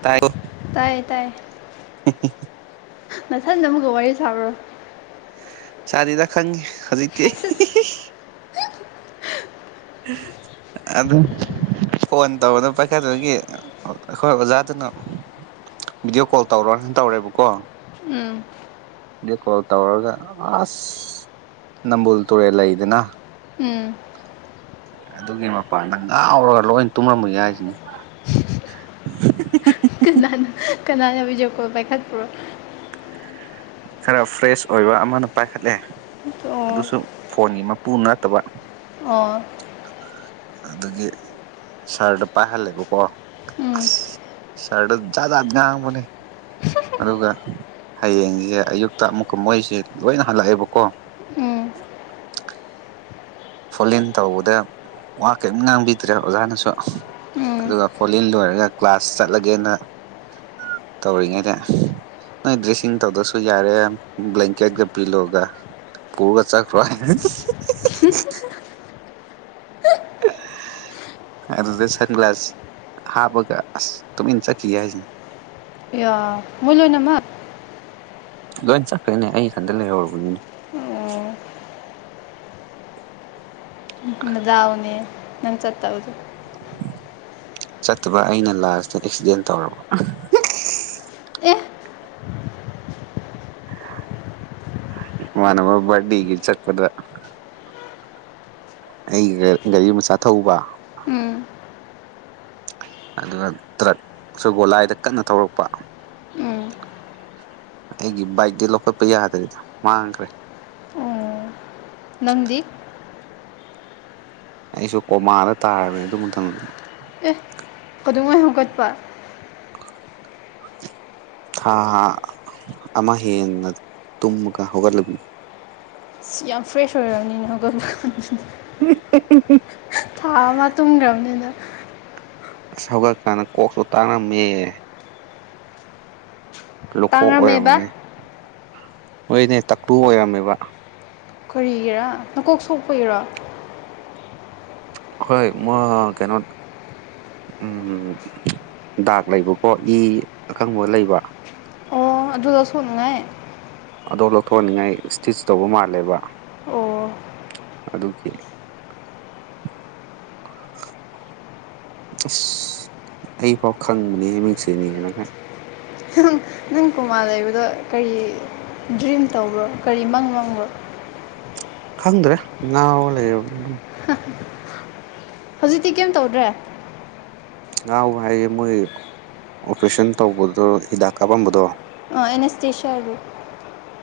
ꯇꯥꯏ ꯇꯥꯏꯌꯦ ꯅꯁꯥꯏꯗꯃꯨꯒ ꯋꯥꯔꯤꯔꯤ ꯁꯥꯕꯔ ꯆꯔꯤꯗ ꯈꯪꯉꯦ ꯍꯧꯖꯤꯛꯇꯤ ꯑꯗ ꯐꯣꯟ ꯇꯧꯔꯗ ꯄꯥꯏꯈꯠꯄꯒꯤ ꯑꯩꯈꯣꯏ ꯑꯣꯖꯥꯗꯨꯅ ꯚꯗꯤꯑꯣ ꯀꯣꯜ ꯇꯧꯔꯣ ꯇꯧꯔꯦꯕꯀꯣ ꯎꯝ ꯀꯣꯜ ꯇꯧꯔꯒ ꯑꯁ ꯅꯝꯕꯨꯜ ꯇꯨꯔꯦꯜ ꯂꯩꯗꯅ ꯎꯝ ꯑꯗꯨꯒꯤ ꯃꯄꯥꯟꯗ ꯉꯥꯎꯔꯒ ꯂꯣꯏ ꯇꯨꯝꯂꯝꯃꯒꯦ ꯍꯥꯏꯁꯤꯅꯤ [unintelligible] ꯀꯅꯥꯅ ꯀꯅꯥꯅꯕꯤꯖꯛꯄꯣ ꯄꯥꯏꯈꯠꯄ꯭ꯔꯣ ꯈꯔ ꯐ꯭ꯔꯦꯁ ꯑꯣꯏꯕ ꯑꯃꯅ ꯄꯥꯏꯈꯠꯂꯦ ꯑꯣ ꯑꯗꯨꯁꯨ ꯐꯣꯟꯒꯤ ꯇ ꯅꯠꯇꯕ ꯑꯣ ꯑꯗꯨꯗꯒꯤ ꯁꯔꯗ ꯄꯥꯏꯍꯜꯂꯦꯕꯀꯣ ꯎꯝ ꯁꯔꯠꯇ ꯖꯥꯠꯖꯥꯠ ꯉꯥꯡꯕꯅꯦ ꯑꯗꯨꯒ ꯍꯌꯦꯡꯁꯦ ꯑꯌꯨꯛꯇ ꯑꯃꯨꯛꯀ ꯃꯣꯏꯁꯦ ꯂꯣꯏꯅ ꯍꯜꯂꯛꯑꯦꯕꯀꯣ ꯎꯝ ꯐꯣ ꯏꯟ ꯇꯧꯕꯗ ꯋꯥ ꯀꯔꯤꯝ ꯉꯥꯡꯕꯤꯗ꯭ꯔꯦ ꯑꯣꯖꯥꯅꯁꯨ ꯎꯝ ꯑꯗꯨꯒ ꯐꯣꯂꯤꯟ ꯂꯣꯏꯔꯒ ꯀ꯭ꯂꯥꯁ ꯆꯠꯂꯒꯦꯅ ꯇꯧꯔꯤꯉꯩꯗ ꯅꯣꯏ ꯗ꯭ꯔꯦꯁꯤꯡ ꯇꯧꯗꯁꯨ ꯌꯥꯔꯦ ꯕ꯭ꯂꯦꯡꯀꯦꯠꯀ ꯄꯤꯂꯣꯒ ꯄꯨꯔꯒ ꯆꯆꯥ ꯈꯔꯥꯏ [unintelligible] ꯑ ꯑꯔ ꯆꯒ꯭ꯂꯁ ꯍꯥꯥ ꯒ ꯑ ꯇ ꯏ ꯆꯀꯤ ꯍꯥꯏ ꯌꯥ ꯃꯨꯂꯣꯅꯃ ꯂꯣꯏ ꯆꯠꯈ꯭ꯔꯦꯅꯦ ꯑꯩ ꯈꯟꯗ ꯂꯩꯍꯧꯨꯔꯕꯅꯤꯅꯦ ꯑꯣ ꯗꯥꯎꯅꯦ ꯅꯟ ꯆꯠꯇ ꯍꯧꯗ ꯆꯠꯇꯕ ꯑꯩꯅ ꯂꯥꯁꯤꯇ ꯑꯦꯛꯁꯤꯗꯦꯟ ꯇꯧꯔꯕ ꯑꯦ ꯋꯥꯅꯅꯕ ꯕꯗꯤꯒꯤ ꯆꯄꯗ ꯑꯩ ꯒꯥꯔꯤ ꯃꯆꯥ ꯊꯧꯕ ꯎꯝ ꯑꯗꯨꯒ ꯇ꯭ꯔꯛ ꯁꯒꯣꯂꯥꯏꯗ ꯀꯟꯅ ꯊꯧꯔꯛꯄ ꯎꯝ ꯑꯩꯒꯤ ꯕꯥꯛꯒꯤ ꯂꯈꯣꯏ ꯄꯦ ꯌꯥꯌꯥ ꯍꯥꯏꯗꯔꯗ ꯃꯥꯡꯥꯡꯈ꯭ꯔꯦ ꯑꯣ ꯅꯪꯗꯤ ꯑꯩꯁꯨ ꯀꯣꯃꯥꯗ ꯇꯥꯔꯕꯅꯦ ꯑꯗꯨ ꯃꯊꯅꯦ ꯈꯨꯗꯉꯩ ꯍꯧꯒꯠꯄ ꯍꯥꯥ ꯍꯥ ꯑꯃ ꯍꯦꯟꯅ ꯇꯨꯝꯃꯒ ꯍꯧꯒꯠꯂꯃꯤ ꯌꯥꯝ ꯐ꯭ꯔꯦꯁ ꯑꯣꯏꯔꯕꯅꯤꯅ ꯍꯧꯒꯜ ꯊꯥ ꯑꯃ ꯇꯨꯝꯈ꯭ꯔꯕꯅꯤꯅ ꯑꯁ ꯍꯧꯒꯠꯀꯥꯟꯗ ꯀꯣꯛꯁꯨ ꯇꯥꯡꯔꯝꯃꯦ ꯂꯨꯀꯣꯛ ꯇꯥꯡꯔꯝꯃꯦꯕ ꯑꯣꯏꯔꯝꯃꯅꯤ ꯃꯣꯏꯅꯦ ꯇ꯭ꯔꯨ ꯑꯣꯏꯔꯝꯃꯦꯕ ꯀꯔꯤꯒꯤꯔꯥ ꯅꯀꯣꯛ ꯁꯣꯛꯄꯒꯤꯔꯣ ꯍ ꯃ ꯀꯩꯅꯣ ꯎ ꯗꯥꯛ ꯂꯩꯕꯀꯣ ꯏ ꯑꯀꯪꯕ ꯂꯩꯕ ꯑꯣ ꯑꯗꯨꯗ ꯁꯉꯦ ꯑꯣ ꯂꯧꯊꯣꯛꯑꯅꯤꯡꯉꯥꯏ ꯏꯁꯇꯤꯆ ꯇꯧꯕ ꯃꯥꯜꯂꯦꯕ ꯑꯣ ꯑꯗꯀꯦ ꯑꯁ ꯑꯩ ꯐꯥꯎ ꯈꯪꯕꯅꯦ ꯃꯤꯡꯁꯤꯅꯤ ꯀꯅ ꯈ ꯀꯆꯤꯟ ꯀꯨꯃꯥꯔ ꯂꯩꯕꯗ ꯀꯔꯤ ꯗ꯭ꯔꯤꯝ ꯇꯧꯕ꯭ꯔꯣ ꯀꯔꯤ ꯃꯪ ꯃꯪꯕ꯭ꯔꯣ ꯈꯪꯗ꯭ꯔꯦ ꯅ ꯂꯩ ꯍꯧꯖꯤꯛꯇꯤ ꯀꯩꯝ ꯇꯧꯗ꯭ꯔꯦ ꯉꯥꯎꯕ ꯍꯥꯏꯌꯦꯦ ꯃꯣꯏ ꯑꯣꯄꯔꯦꯁꯟ ꯇꯧꯕꯗꯣ ꯍꯤꯗꯥꯛ ꯀꯥꯞꯄꯝꯕꯗꯣ ꯑ ꯑꯦꯅ ꯑꯦꯁꯇꯁ ꯍꯥꯏꯗꯤ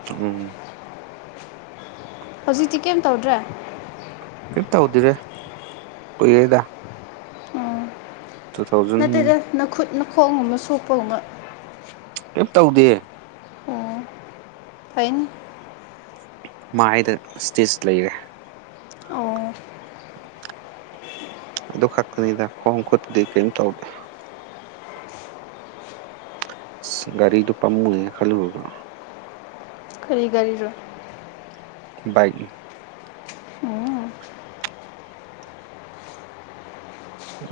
ꯎꯝ ꯍꯧꯖꯤꯛꯇꯤ ꯀꯩꯝ ꯇꯧꯗ꯭ꯔꯦ ꯀꯩꯝ ꯇꯧꯗꯦꯗ ꯀꯨꯏꯔꯦ ꯑꯣ ꯅꯠꯇꯦꯗ ꯅꯈꯨꯠ ꯅꯈꯣꯡ ꯑꯃ ꯁꯣꯛꯄꯒꯨꯝꯃ ꯀꯩꯝ ꯇꯧꯗꯤꯌꯦ ꯍꯩꯅꯤ ꯃꯥꯏꯗ ꯏꯁꯇꯤꯆ ꯂꯩꯔꯦ ꯑꯣ ꯑꯗꯨ ꯈꯛꯇꯅꯤꯗ ꯈꯣꯡ ꯈꯨꯠꯇꯗꯤ ꯀꯩꯝ ꯇꯧꯗꯦ ꯒꯥꯔꯤꯗꯣ ꯄꯥꯝꯃꯨꯏꯌꯦ ꯈꯜꯂꯨꯔꯒ ꯀꯔꯤ ꯒꯥꯔꯤꯔꯣ ꯕꯥꯏꯛꯅꯤ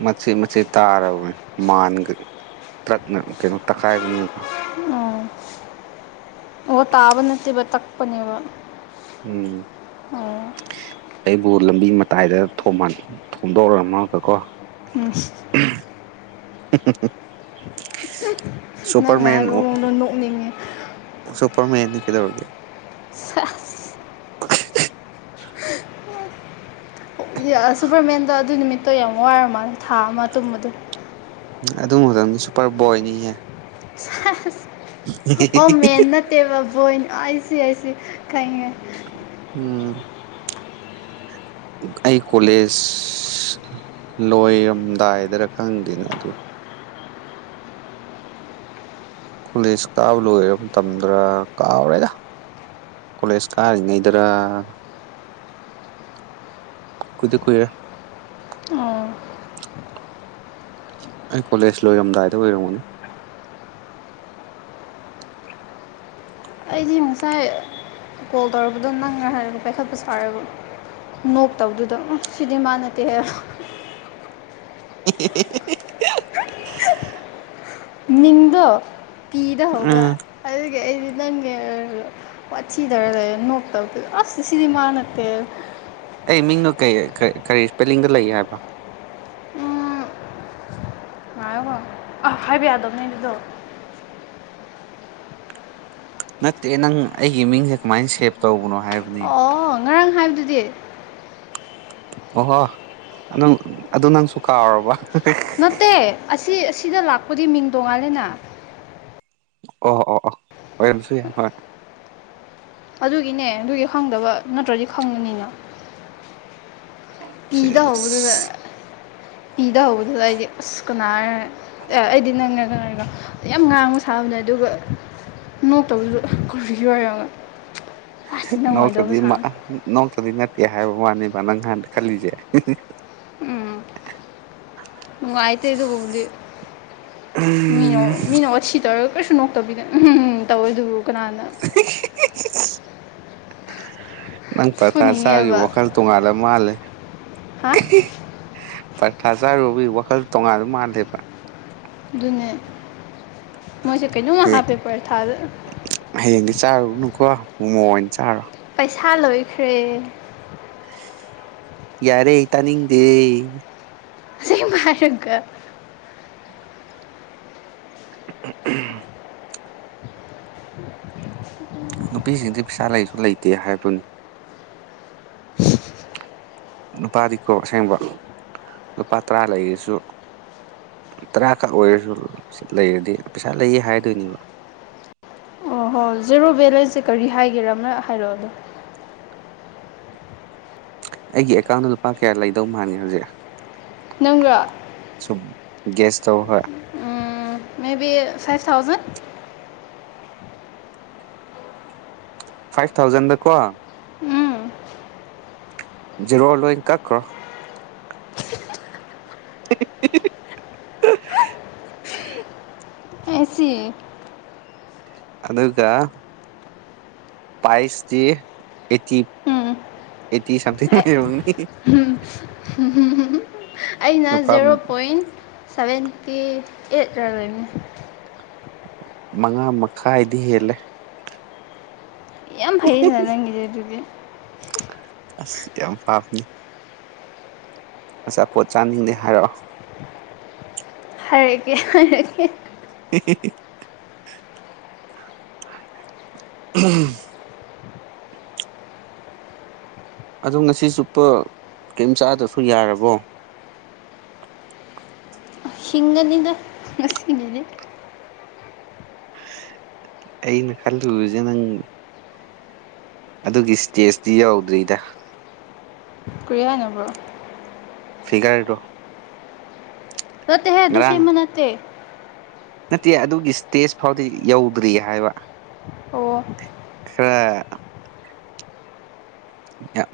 ꯃꯆꯦꯠ ꯃꯆꯦꯠ ꯇꯥꯔꯕꯅꯦ ꯃꯥꯟꯒ ꯇ꯭ꯔꯛꯅ ꯀꯩꯅꯣ ꯇꯛꯈꯥꯏꯕꯅꯤꯅꯀꯣ ꯑꯣ ꯑꯣ ꯇꯥꯕ ꯅꯠꯇꯦꯕ ꯇꯛꯄꯅꯦꯕ ꯎꯝ ꯑꯣ ꯑꯩꯕꯨ ꯂꯝꯕꯤ ꯃꯇꯥꯏꯗ ꯊꯣꯝꯗꯧꯔꯝꯃꯒꯀꯣ [inaudible] ꯅꯪꯅ ꯍꯥꯏꯕ ꯃꯑꯣꯡꯗ ꯅꯣꯛꯅꯤꯡꯉꯤ ꯁꯨꯄꯔ ꯃꯦꯟꯅꯤ ꯀꯩꯗꯧꯔꯒꯦ ꯁꯦꯁ ꯁꯨꯄꯔꯃꯦꯟꯗꯣ ꯑꯗꯨ ꯅꯨꯃꯤꯠꯇꯣ ꯌꯥꯝ ꯋꯥꯔ ꯃꯥꯜꯂꯦ ꯊꯥ ꯑꯃ ꯇꯨꯝꯕꯗ ꯑꯗꯨ ꯃꯛꯇꯝꯗꯤ ꯁꯨꯄꯔ ꯕꯣꯏꯅꯤꯍꯦ ꯁꯦꯁ ꯑꯣ ꯃꯦꯟ ꯅꯠꯇꯦꯕ ꯕꯣꯏꯅꯤ ꯑꯥꯏꯁꯤ ꯑꯥꯏꯁꯤ ꯈꯪꯉꯦ ꯎꯝ ꯑꯩ ꯀꯣꯂꯦꯖ ꯂꯣꯏꯔꯝꯗꯥꯏꯗꯔ ꯈꯪꯗꯦꯅꯦ ꯑꯗꯨ ꯀꯣꯂꯦꯖ ꯀꯥꯕ ꯂꯣꯏꯔꯕ ꯃꯇꯝꯗꯔ ꯀꯥꯎꯔꯦꯗ ꯀꯣꯂꯦꯖ ꯀꯔꯤꯉꯩꯗꯔ ꯀꯨꯏꯗꯤ ꯀꯨꯏꯔꯦ ꯑꯣ ꯑꯩ ꯀꯣꯂꯦꯖ ꯂꯣꯏꯔꯝꯗꯥꯏꯗ ꯑꯣꯏꯔꯝꯒꯅꯤ ꯑꯩꯗꯤ ꯉꯁꯥꯏ ꯀꯣꯜ ꯇꯧꯔꯛꯄꯗꯣ ꯅꯪꯅꯦ ꯍꯥꯏꯔꯒ ꯄꯥꯏꯈꯠꯄ ꯁꯥꯔꯨꯕ ꯅꯣꯛꯇꯕꯗꯨꯗ ꯁꯤꯗꯤ ꯃꯥ ꯅꯠꯇꯦꯍꯦ ꯑꯦꯍꯦꯍꯦ ꯃꯤꯡꯗꯣ ꯀꯤꯗꯍꯧꯕ ꯎꯝ ꯑꯗꯨꯒꯤ ꯑꯩꯗꯤ ꯅꯪꯅꯤ ꯍꯥꯏꯔꯒ ꯋꯥꯠꯊꯤꯗꯧꯔ ꯂꯩꯔ ꯅꯣꯛꯇꯕꯗꯨꯗ ꯑꯁ ꯁꯤꯗꯤꯃꯥꯅꯠꯇꯦ ꯀꯩ ꯃꯤꯡꯅꯣ ꯀꯩ ꯏꯁꯄꯦꯜꯂꯤꯡꯗ ꯂꯩ ꯍꯥꯏꯕꯅꯣ ꯎꯝ ꯉꯥꯏꯌꯣꯀꯣ ꯑꯥ ꯍꯥꯏꯕ ꯌꯥꯗꯕꯅꯦ ꯑꯗꯨꯗꯣ ꯅꯠꯇꯦ ꯅꯪ ꯑꯩꯒꯤ ꯃꯤꯡꯁꯦ ꯀꯃꯥꯏꯅ ꯁꯦꯞ ꯇꯧꯕꯅꯣ ꯍꯥꯏꯕꯅꯤ ꯑꯣ ꯉꯔꯥꯡ ꯍꯥꯏꯕꯗꯨꯗꯤ ꯑꯣꯍꯣ ꯅꯪ ꯑꯗꯨ ꯅꯪꯁꯨ ꯀꯥꯎꯔꯕ ꯅꯠꯇꯦ ꯑꯁꯤ ꯑꯁꯤꯗ ꯂꯥꯛꯄꯗꯤ ꯃꯤꯡ ꯇꯣꯡꯉꯥꯜꯂꯦꯅ ꯑꯣ ꯑꯣ ꯑꯣ ꯑꯏꯝ ꯁꯣꯔꯤ ꯑꯗꯨꯒꯤꯅꯦ ꯑꯗꯨꯒꯤ ꯈꯪꯗꯕ ꯅꯠꯇ꯭ꯔꯗꯤ ꯈꯪꯉꯅꯤꯅ ꯄꯤꯗ ꯍꯧꯕꯗꯨꯅ ꯄꯤꯗ ꯍꯧꯕꯗꯨꯗ ꯑꯩꯗꯤ ꯑꯁ ꯀꯅꯥꯔ ꯑꯦ ꯑꯩꯗꯤ ꯅꯪ ꯋꯥꯗꯣ ꯌꯥꯝ ꯉꯥꯡꯕ ꯁꯥꯕꯅꯦ ꯑꯗꯨꯒ ꯅꯣꯛꯇꯕꯁꯨ ꯀꯨꯏꯔꯕꯁꯨ ꯑꯣꯏꯔꯣꯕ ꯅꯧꯁꯗꯤ ꯅꯧꯁꯗꯤ ꯅꯠꯇ ꯑꯦ ꯍꯥꯏꯕ ꯋꯥꯅꯤ ꯅꯪ ꯍꯟꯅꯥ ꯈꯜꯂꯤꯖꯦ ꯉꯥꯏꯇꯗꯨꯒꯕꯨꯗꯤ ꯃꯤꯅꯣ ꯃꯤꯅ ꯋꯥꯁꯤ ꯇꯔ ꯀꯩꯁꯨ ꯅꯣꯛꯇꯕꯤꯗ ꯎꯝ ꯇꯧꯋꯦ ꯑꯗꯨꯕꯨ ꯀꯅꯥꯅ ꯅꯪ ꯄꯊꯥ ꯆꯥꯕꯒꯤ ꯐꯨꯅꯤꯡꯉꯦꯕ ꯋꯥꯈꯜ ꯇꯣꯡꯉꯥꯟꯜꯂ ꯃꯥꯜꯂꯦ ꯍꯥ ꯄ꯭ꯔꯊꯥ ꯆꯥꯔꯨꯕꯤ ꯋꯥꯈꯜ ꯇꯣꯡꯉꯥꯟꯗ ꯃꯥꯜꯂꯦꯕ ꯑꯗꯨꯗꯨꯅꯦ ꯃꯣꯏꯁꯨꯦ ꯀꯩꯅꯩꯅ ꯋꯥ ꯍꯌꯦꯡ ꯍꯥꯐꯦꯄꯔ ꯊꯥꯗꯦ ꯆꯥꯔꯨꯕꯅꯨꯀꯣ ꯃꯃꯣ ꯑꯣꯏꯅ ꯆꯥꯔꯣ ꯄꯩꯁꯥ ꯂꯣꯏꯈ꯭ꯔꯦ ꯌꯥꯔꯦ ꯇꯅꯤꯗꯦ ꯑꯁꯦ ꯐꯥꯏꯔꯒ ꯅꯨꯄꯤꯁꯤꯡꯗꯤ ꯄꯩꯁꯥ ꯂꯩꯁꯨ ꯂꯩꯇꯦ ꯍꯥꯏꯕꯗꯨꯅꯤ ꯅꯨꯨꯄꯥꯗꯤꯀꯣ ꯑꯁꯦꯡꯕ ꯂꯨꯄꯥ ꯇꯔꯥ ꯂꯩꯔꯁꯨ ꯇꯔꯥꯀꯛ ꯑꯣꯏꯔꯁꯨ ꯂꯩꯔꯗꯤ ꯄꯩꯁꯥ ꯂꯩꯌꯦ ꯍꯥꯏꯗꯣꯏꯅꯦꯕ ꯑꯣ ꯍꯣ ꯖꯦꯔꯣ ꯕꯦꯂꯦꯟꯁꯁꯦ ꯀꯔꯤ ꯍꯥꯏꯒꯦꯔ ꯑꯃꯅ ꯍꯥꯏꯔꯛꯑꯣꯗꯣ ꯑꯩꯒꯤ ꯑꯦꯀꯥꯎꯟꯗ ꯂꯨꯄꯥ ꯀꯌꯥ ꯂꯩꯗꯧ ꯃꯥꯥꯟꯒꯦ ꯍꯧꯖꯤꯛ ꯅꯪ ꯁꯨꯝ ꯦꯁ ꯇꯧꯕ ꯍꯣꯏ ꯃꯦ ꯕꯤ ꯐꯥꯏꯚ ꯊꯥꯥꯎꯖꯟ ꯐꯥꯏꯚ ꯊꯥꯎꯖꯟꯗꯀꯣ ꯎꯝ ꯖꯦꯔꯣ ꯂꯣꯏ ꯀꯛꯈ꯭ꯔꯣ [unintelligible] ꯑꯦꯁꯤ ꯑꯗꯨꯀ ꯄꯥꯏꯁꯇ ꯑꯦꯇꯤ ꯎꯝ ꯑꯦꯇꯤ ꯑꯦ ꯁꯝꯊꯅꯤ ꯑꯩꯅ ꯖꯦꯔꯣ ꯄꯣꯏꯟ ꯁꯚꯦꯟꯇꯤ ꯑꯦꯠ ꯔ ꯂꯩꯣꯏꯕꯅꯤ ꯃꯉꯥ ꯃꯈꯥꯏꯗꯤ ꯍꯦꯜꯂꯦ ꯌꯥꯝ ꯐꯩꯗꯅ ꯅꯪꯒꯤꯗꯤ ꯑꯗꯨꯗꯤ ꯑꯁ ꯌꯥꯝ ꯄꯥꯕꯅꯦ ꯑꯆꯥ ꯄꯣꯠ ꯆꯥꯅꯤꯡꯗꯦ ꯍꯥꯏꯔꯛꯑꯣ ꯍꯥꯏꯔ ꯀꯦ ꯍꯥꯏꯔ ꯀꯦ ꯑꯦ [unintelligible] ꯑꯣ ꯉꯁꯤ ꯆꯨꯞꯄ ꯀꯔꯤꯝ ꯆꯥꯗ꯭ꯔꯁꯨ ꯌꯥꯔꯕꯣ ꯁꯤꯒꯅꯤꯗ ꯉꯁꯤꯅꯦꯅꯤ ꯑꯩꯅ ꯈꯜꯂꯨꯁꯦ ꯅꯪ ꯑꯗꯨꯒꯤ ꯏꯁꯇꯦꯖꯇꯤ ꯌꯧꯗ꯭ꯔꯤꯗ ꯀ ꯍꯥꯏꯅꯔꯕ꯭ꯔꯣ ꯐꯤꯒꯔ ꯇꯣ ꯔꯠꯇꯍ ꯑꯗꯨꯗꯨꯁꯔꯤ ꯃꯅꯥꯠꯇ ꯅꯠꯇꯦ ꯑꯗꯨꯒꯤ ꯏꯁꯇꯦꯖ ꯐꯥꯎꯗꯤ ꯌꯧꯗ꯭ꯔꯤ ꯍꯥꯏꯕ ꯑꯣ ꯈ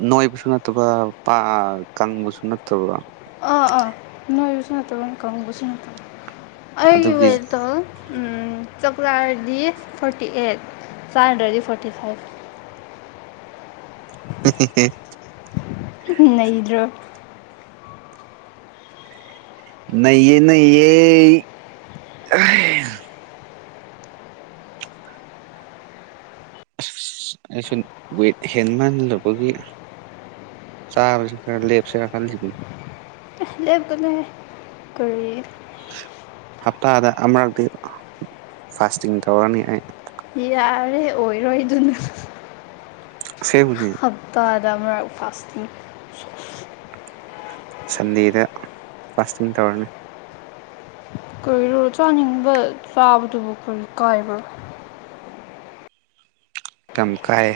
ꯅꯣꯏꯕꯁꯨ ꯅꯠꯇꯕ ꯀꯥꯡꯪꯕꯁꯨ ꯅꯠꯇꯕ ꯅ ꯌꯁ ꯅ ꯇꯣ ꯀꯥꯎ ꯀꯁ ꯅꯠꯇꯣ ꯑꯩ ꯑꯗꯨꯒꯤ ꯏꯕꯦꯜꯗ ꯆꯥꯛꯥ ꯍꯥꯏꯔꯗꯤ ꯐꯣꯔꯇꯤ ꯑꯩꯠ ꯆꯥ ꯍꯟꯗ꯭ꯔꯗꯤ ꯐꯣꯔꯇꯤ ꯐꯥꯏꯚ ꯎ ꯎ ꯅꯩꯗ꯭ꯔꯣ ꯅꯌꯦ ꯅꯌꯦ ꯑꯁ ꯑꯩꯁꯨ ꯋꯦꯠ ꯍꯦꯟꯃꯜꯂꯨꯕꯒꯤ ꯆ ꯈꯔ ꯂꯦꯐ ꯁꯔ ꯂꯩꯦꯕꯅ ꯀ ꯍꯞꯇꯥꯗ ꯑꯃꯨꯔꯛꯇꯤ ꯐꯥꯁꯇꯤꯡ ꯇꯧꯔꯅꯤ ꯑꯩ ꯌꯥꯔꯦ ꯑꯣꯏꯔꯣꯏꯗꯨꯅ ꯑꯁꯦꯡꯕꯅꯤ ꯍꯞꯇꯥꯗ ꯃꯔꯛ ꯐꯥꯁꯇꯤꯡ ꯁꯣ ꯁꯟꯗꯦꯗ ꯐꯥꯁꯇꯤꯡ ꯇꯧꯔꯅꯤ ꯀꯩꯔꯣ ꯆꯥꯅꯤꯡꯕ ꯆꯥꯕꯗꯨꯕꯨ ꯀꯔꯤ ꯀꯥꯏꯕ꯭ꯔꯥ ꯆꯝꯈꯥꯏ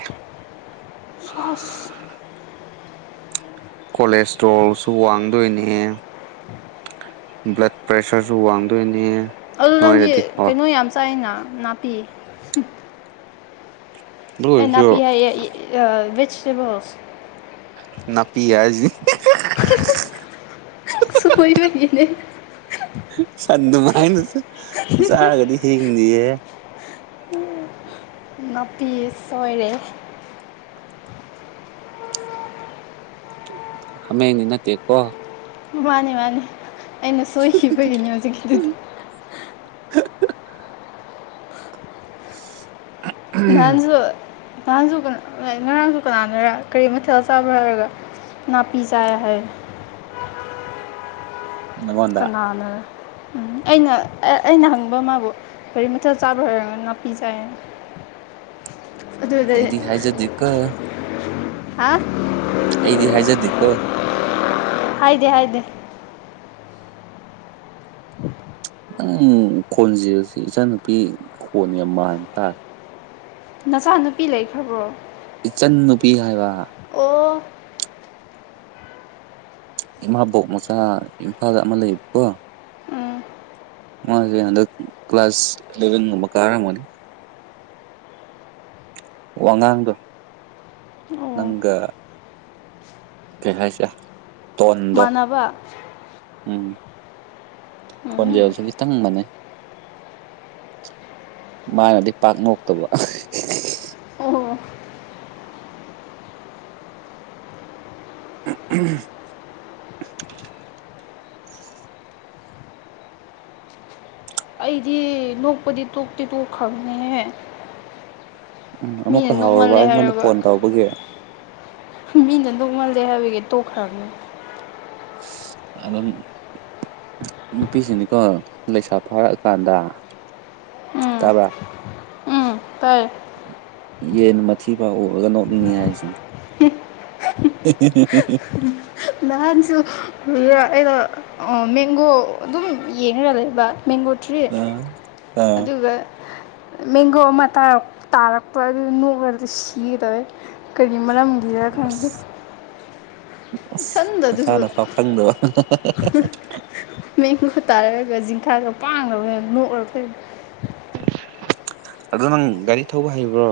ꯆꯁ ꯀꯣꯂꯦꯁꯇ꯭ꯔꯣꯜꯁꯨ ꯋꯥꯡꯗꯣꯏꯅꯦ ꯕ꯭ꯂꯠ ꯄ꯭ꯔꯦꯁꯔꯁꯨ ꯋꯥꯡꯗꯣꯏꯅꯦ ꯈꯨꯜ ꯂꯪꯁ ꯅꯣꯏꯔꯗꯤꯀꯣ ꯀꯩꯅꯣ ꯌꯥꯝ ꯆꯥꯏꯅ ꯅꯥꯄꯤ ꯑꯗꯨ ꯑꯦꯟꯅ ꯑꯣꯏꯔꯁꯨ ꯄꯤꯌꯥ ꯦꯖꯤꯇꯦꯕꯜꯁ ꯅꯅꯥꯄꯤꯤꯖꯤ ꯁꯣꯏ ꯄꯅꯤꯅꯦ ꯑꯗꯨꯃꯥꯏꯅ ꯆꯥꯔꯒꯗꯤ ꯍꯤꯡꯅꯤꯌꯦ ꯅꯥꯄꯤ ꯁꯣꯏꯔꯦ ꯍꯥꯃꯦꯡꯗꯤ ꯅꯠꯇꯦꯀꯣ ꯃꯥꯅꯦ ꯃꯥꯅꯤ ꯑꯩꯅ ꯁꯣꯏꯈꯤꯕꯒꯤꯅꯦ ꯍꯧꯖꯤꯛꯀꯤ ꯑꯗꯨꯗꯤ ꯅꯍꯥꯟꯁꯨ ꯅꯍꯥꯟꯁꯨ ꯀ ꯉꯔꯥꯡꯁꯨ ꯀꯅꯥꯅꯔ ꯀꯔꯤ ꯃꯊꯦꯜ ꯆꯥꯕ꯭ꯔꯥ ꯍꯥꯏꯔꯒ ꯅꯅꯥ ꯄꯤꯖꯥ ꯍꯥꯏ ꯅꯪꯉꯣꯟꯗ ꯀꯅꯥꯅ ꯎꯝ ꯑꯩꯅ ꯑꯩꯅ ꯍꯪꯕ ꯃꯥꯕꯨ ꯒꯥꯔꯤ ꯃꯊꯆꯥ ꯆꯥꯕ꯭ꯔ ꯍꯥꯏꯔꯒ ꯅꯥꯄꯤ ꯆꯥꯏꯅ ꯑꯦꯗꯤ ꯍꯥꯏꯖꯗꯤ ꯀ ꯍꯥ ꯑꯩꯗꯤ ꯍꯥꯏꯖꯗꯦꯀꯣ ꯍꯥꯏꯗꯦ ꯍꯥꯏꯗꯦ ꯅꯪ ꯈꯣꯟꯁꯤꯁ ꯏꯆꯥ ꯅꯨꯨꯄꯤ ꯈꯣꯟ ꯌꯥꯝ ꯃꯥꯟꯕ ꯇꯥꯔꯦ ꯅꯆꯥꯅꯨꯄꯤ ꯂꯩꯈ꯭ꯔꯕꯣ ꯏꯆꯟ ꯅꯨꯄꯤ ꯍꯥꯏꯕ ꯑꯣ ꯏꯃꯥꯕꯣꯛ ꯃꯆꯥ ꯏꯝꯐꯥꯜ ꯑꯃ ꯂꯩꯌꯦꯕꯀꯣ ꯎꯝ ꯃꯥꯁꯦ ꯍꯟꯗꯛ ꯀ꯭ꯂꯥꯁ ꯑꯦꯂꯚꯦꯟꯒꯨꯝꯕ ꯀꯥꯔꯝꯃꯅꯤ ꯋꯥꯉꯥꯡꯗꯣ ꯑꯣ ꯅꯪꯒ ꯀꯦ ꯍꯥꯏꯥꯏꯁ ꯃꯅꯕ ꯎꯝ ꯈꯟꯖꯦꯜ ꯆꯣꯂꯤꯁ ꯇꯪ ꯃꯅꯦ ꯃꯥꯅꯗꯤ ꯄꯥꯛ ꯉꯣꯛꯇꯕ ꯑꯣ [unintelligible] ꯑꯩꯗꯤ ꯅꯣꯛꯄꯗꯤ ꯇꯣꯛꯇꯤ ꯇꯣꯛꯈ꯭ꯔꯪꯅꯦꯍ ꯎꯝ ꯑꯃꯨꯛꯀ ꯍꯧꯔꯕ ꯑꯩꯉꯣꯟꯗ ꯐꯣꯟ ꯇꯧꯕꯒꯤ ꯃꯤꯗꯗꯣꯛꯃꯜꯗꯦ ꯍꯥꯏꯕꯒꯦ ꯇꯣꯛꯈ꯭ꯔꯅꯤ ꯑꯗꯨꯗꯝ ꯅꯨꯄꯤꯁꯤꯅꯤꯀꯣ ꯂꯩꯁꯥ ꯐꯥꯔꯛꯑꯀꯥꯟꯗ ꯇꯥꯕ ꯇ ꯌꯦꯟ ꯃꯊꯤ ꯐꯥ ꯎꯔꯒ ꯅꯣꯛꯅꯤꯡꯉꯤ ꯍꯥꯏꯁꯦ [unintelligible] ꯅꯍꯥꯟꯁꯨ ꯑꯩꯅꯣ ꯃꯦꯡꯒꯣ ꯑꯗꯨꯝ ꯌꯦꯡꯉꯒ ꯂꯩꯕ ꯃꯦꯡꯒꯣ ꯇ꯭ꯔꯤ ꯑ ꯑ ꯑꯗꯨꯒ ꯃꯦꯡꯒꯣ ꯑꯃ ꯇꯥꯔꯛꯄ ꯑꯗꯨ ꯅꯣꯛꯉꯔꯗꯤ ꯁꯤꯔꯔꯦ ꯀꯔꯤ ꯃꯔꯝ ꯏꯌꯥ ꯈꯪꯗ ꯑꯁ ꯑꯁ ꯆꯗ ꯑꯗꯨ ꯅꯁꯥꯅꯐꯥꯎ ꯈꯪꯗꯕ ꯃ ꯇꯥꯔꯛꯑꯒ ꯤꯡꯈꯥꯒ ꯄꯥꯡꯅꯕꯅ ꯅꯣꯛꯔ ꯐꯩꯅ ꯑ ꯅꯪ ꯒꯥꯔꯤ ꯊꯧꯕ ꯍꯩꯕ꯭ꯔꯣ